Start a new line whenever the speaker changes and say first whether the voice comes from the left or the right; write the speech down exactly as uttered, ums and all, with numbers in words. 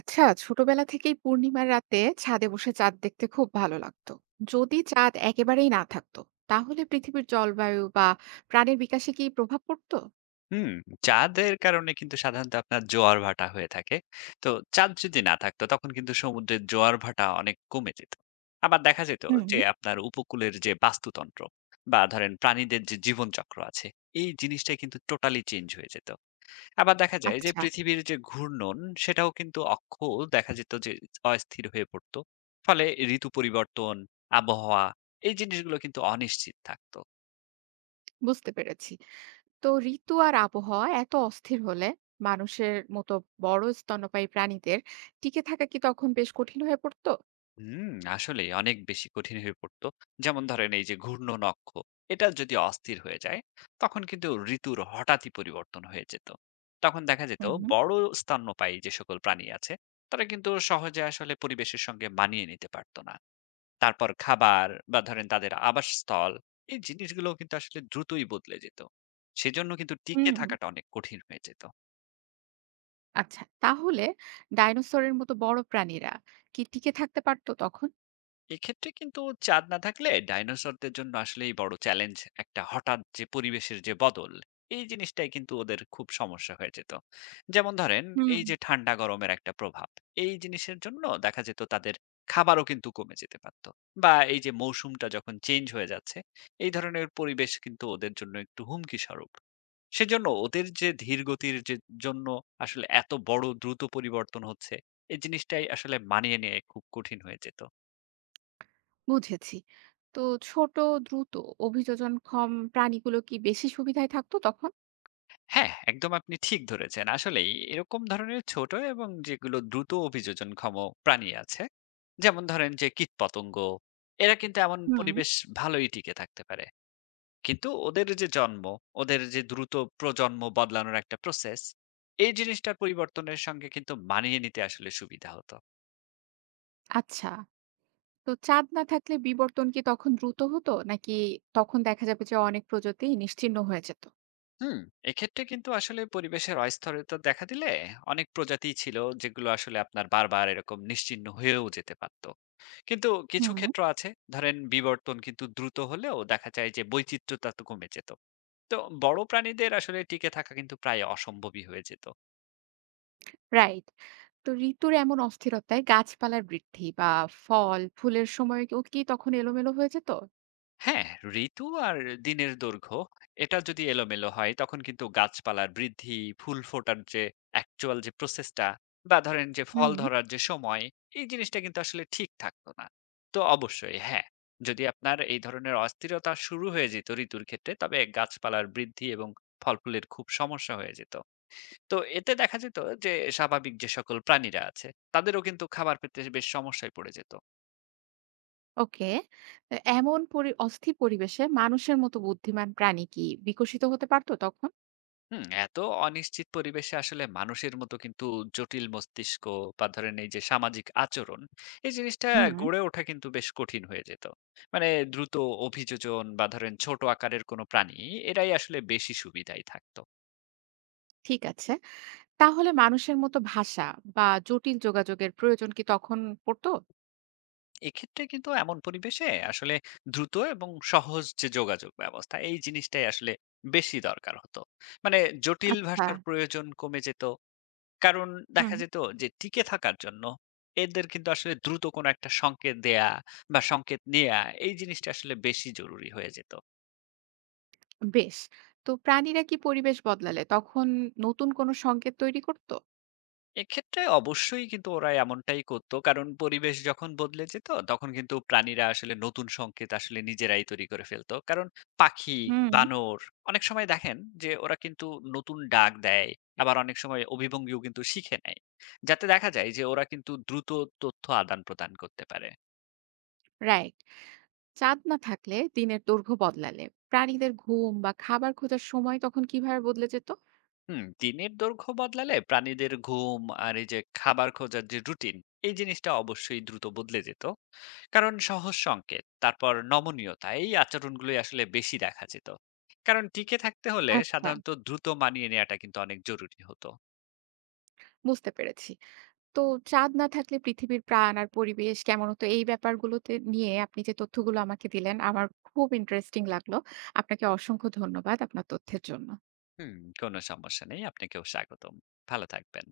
right: আচ্ছা, ছোটবেলা থেকেই পূর্ণিমার রাতে ছাদে বসে চাঁদ দেখতে খুব ভালো লাগতো। যদি চাঁদ একেবারেই না থাকতো, তাহলে পৃথিবীর জলবায়ু বা প্রাণের বিকাশে কি প্রভাব পড়তো?
left: হুম, চাঁদের কারণে কিন্তু সাধারণত আপনার জোয়ার ভাটা হয়ে থাকে। তো চাঁদ যদি না থাকতো তখন কিন্তু সমুদ্রের জোয়ার ভাটা অনেক কমে যেত। আবার দেখা যেত
right: হুম।
left: যে আপনার উপকূলের যে বাস্তুতন্ত্র বা ধরেন প্রাণীদের যে জীবনচক্র আছে এই জিনিসটাই কিন্তু টোটালি চেঞ্জ হয়ে যেত। আবার দেখা যায় যে
right: আচ্ছা,
left: পৃথিবীর যে ঘূর্ণন সেটাও কিন্তু অক্ষ দেখা যেত যে অস্থির হয়ে পড়তো। ফলে ঋতু পরিবর্তন, আবহাওয়া এই জিনিসগুলো কিন্তু অনিশ্চিত থাকতো।
right: বুঝতে পেরেছি। তো ঋতু আর আবহাওয়া এত অস্থির হলে মানুষের মতো বড় স্তন্যপায়ী প্রাণীদের টিকে থাকা কি তখন বেশ কঠিন হয়ে পড়তো?
left: হুম, আসলেই অনেক বেশি কঠিন হয়ে পড়তো, যেমন ধরেন এই যে ঘূর্ণন অক্ষ এটা যদি অস্থির হয়ে যায় তখন কিন্তু ঋতুর হঠাৎই পরিবর্তন হয়ে যেত। তখন দেখা যেত
right: হুম,
left: বড় স্তন্যপায়ী যে সকল প্রাণী আছে তারা কিন্তু সহজে আসলে পরিবেশের সঙ্গে মানিয়ে নিতে পারতো না। তারপর খাবার বা ধরেন তাদের আবাসস্থল এই জিনিসগুলো কিন্তু আসলে দ্রুতই বদলে যেত, সেজন্য কিন্তু
right: হুম,
left: টিকে
right: হুম।
left: থাকাটা অনেক কঠিন হয়ে যেত।
right: আচ্ছা, তাহলে ডাইনোসরের মতো বড় প্রাণীরা কি টিকে থাকতে পারতো তখন?
left: এক্ষেত্রে কিন্তু চাঁদ না থাকলে ডাইনোসরদের জন্য আসলেই বড় চ্যালেঞ্জ। একটা হঠাৎ যে পরিবেশের যে বদল এই জিনিসটাই কিন্তু ওদের খুব সমস্যা হয়ে যেত। যেমন ধরেন
right: হুম।
left: এই যে ঠান্ডা গরমের একটা প্রভাব, এই জিনিসের জন্য দেখা যেত তাদের খাবারও কিন্তু কমে যেতে পারতো। বা এই যে মৌসুমটা যখন চেঞ্জ হয়ে যাচ্ছে, এই ধরনের পরিবেশ কিন্তু ওদের জন্য একটু হুমকি স্বরূপ। সেজন্য ওদের যে ধীর গতির যে জন্য, আসলে এত বড় দ্রুত পরিবর্তন হচ্ছে, এই জিনিসটাই আসলে মানিয়ে নিয়ে খুব কঠিন হয়ে যেত।
right: বুঝেছি। তো ছোট, দ্রুত অভিযোজনক্ষম প্রাণীগুলো কি বেশি সুবিধায় থাকতো তখন?
left: হ্যাঁ, একদম আপনি ঠিক ধরেছেন। আসলেই এরকম ধরনের ছোট এবং যেগুলো দ্রুত অভিযোজনক্ষম প্রাণী আছে, যেমন ধরেন যে কীটপতঙ্গ, এরা কিন্তু এমন
right: হুম।
left: পরিবেশ ভালোই টিকে থাকতে পারে। কিন্তু ওদের যে জন্ম, ওদের যে দ্রুত প্রজন্ম বদলানোর একটা প্রসেস, এই জিনিসটার পরিবর্তনের সঙ্গে কিন্তু মানিয়ে নিতে আসলে সুবিধা হতো।
right: আচ্ছা। তো চাঁদ না থাকলে বিবর্তন কি তখন দ্রুত হতো? নাকি তখন দেখা যাবে যে অনেক প্রজাতি নিশ্চিহ্ন হয়ে যেত?
left: হুম, এক্ষেত্রে কিন্তু আসলে পরিবেশের অস্থিরতা দেখা দিলে অনেক প্রজাতিই ছিল যেগুলো আসলে আপনার বারবার এরকম নিশ্চিহ্ন হয়েও যেতে পারত। কিন্তু কিছু
right: হুম।
left: ক্ষেত্র আছে, ধরেন বিবর্তন কিন্তু দ্রুত হলেও দেখা যায় যে বৈচিত্র্যতা তো কমে যেত। তো বড় প্রাণীদের আসলে টিকে থাকা কিন্তু প্রায় অসম্ভবই হয়ে যেত।
right: রাইট। তো ঋতুর এমন অস্থিরতায় গাছপালার বৃদ্ধি বা ফল, ফুলের সময়ও কি কি তখন এলোমেলো হয়ে যেত?
left: হ্যাঁ, ঋতু আর দিনের দৈর্ঘ্য এটা যদি এলোমেলো হয় তখন কিন্তু গাছপালার বৃদ্ধি ফুল ফোটার যে অ্যাকচুয়াল যে প্রসেসটা বা ধরেন যে ফল
right: হুম।
left: ধরার যে সময় এই জিনিসটা কিন্তু আসলে ঠিক থাকতো না। তো অবশ্যই হ্যাঁ, যদি আপনার এই ধরনের অস্থিরতা শুরু হয়ে যেত ঋতুর ক্ষেত্রে তবে গাছপালার বৃদ্ধি এবং ফল ফুলের খুব সমস্যা হয়ে যেত। তো এতে দেখা যেত যে স্বাভাবিক যে সকল প্রাণীরা আছে তাদেরও কিন্তু খাবার পেতে বেশ সমস্যায় পড়ে যেত।
right: ওকে। তো এমন পরি অস্থির পরিবেশে মানুষের মতো বুদ্ধিমান প্রাণী কি বিকশিত হতে পারত তখন?
left: হুম, এত অনিশ্চিত পরিবেশে আসলে মানুষের মতো কিন্তু জটিল মস্তিষ্ক বা ধরেন এই যে সামাজিক আচরণ এই জিনিসটা
right: হুম।
left: গড়ে ওঠা কিন্তু বেশ কঠিন হয়ে যেত। মানে দ্রুত অভিযোজন বা ধরেন ছোট আকারের কোনো প্রাণী এরাই আসলে বেশি সুবিধাই থাকতো।
right: ঠিক আছে। তাহলে মানুষের মতো ভাষা বা জটিল যোগাযোগের প্রয়োজন কি তখন পড়তো?
left: এক্ষেত্রে কিন্তু এমন পরিবেশে আসলে দ্রুত এবং সহজ যে যোগাযোগ ব্যবস্থা এই জিনিসটাই আসলে বেশি দরকার হতো। মানে জটিল
right: আচ্ছা।
left: ভাষার প্রয়োজন কমে যেত। কারণ
right: হুম।
left: দেখা যেত যে টিকে থাকার জন্য এদের কিন্তু আসলে দ্রুত কোনো একটা সংকেত দেয়া বা সংকেত নেয়া এই জিনিসটা আসলে বেশি জরুরি হয়ে যেত।
right: বেশ। তো প্রাণীরা কি পরিবেশ বদলালে তখন নতুন কোনো সংকেত তৈরি করত?
left: এক্ষেত্রে অবশ্যই কিন্তু ওরা এমনটাই করতো। কারণ পরিবেশ যখন বদলে যেত, তখন কিন্তু প্রাণীরা আসলে নতুন সংকেত আসলে নিজেরাই তৈরি করে ফেলতো। কারণ পাখি,
right: হুম।
left: বানর অনেক সময় দেখেন যে ওরা কিন্তু নতুন ডাক দেয়। আবার অনেক সময় অভিভঙ্গিও কিন্তু শিখে নেয়। যাতে দেখা যায় যে ওরা কিন্তু দ্রুত তথ্য আদান-প্রদান করতে পারে।
right: রাইট। চাঁদ না থাকলে দিনের দৈর্ঘ্য বদলালে প্রাণীদের ঘুম বা খাবার খোঁজার সময় তখন কিভাবে বদলে যেত?
left: হুম, দিনের দৈর্ঘ্য বদলালে প্রাণীদের ঘুম আর এই যে খাবার খোঁজার যে রুটিন, এই জিনিসটা অবশ্যই দ্রুত বদলে যেত। কারণ সহজ সংকেত তারপর নমনীয়তা এই আচরণগুলোই আসলে বেশি দেখা যেত। কারণ টিকে থাকতে হলে
right: আচ্ছা,
left: সাধারণত দ্রুত মানিয়ে নেওয়াটা কিন্তু অনেক জরুরি হতো।
right: বুঝতে পেরেছি। তো চাঁদ না থাকলে পৃথিবীর প্রাণ আর পরিবেশ কেমন হতো এই ব্যাপারগুলোতে নিয়ে আপনি যে তথ্যগুলো আমাকে দিলেন আমার খুব ইন্টারেস্টিং লাগলো। আপনাকে অসংখ্য ধন্যবাদ আপনার তথ্যের জন্য।
left: হুম, কোনো সমস্যা নেই। আপনাকেও স্বাগতম। ভালো থাকবেন।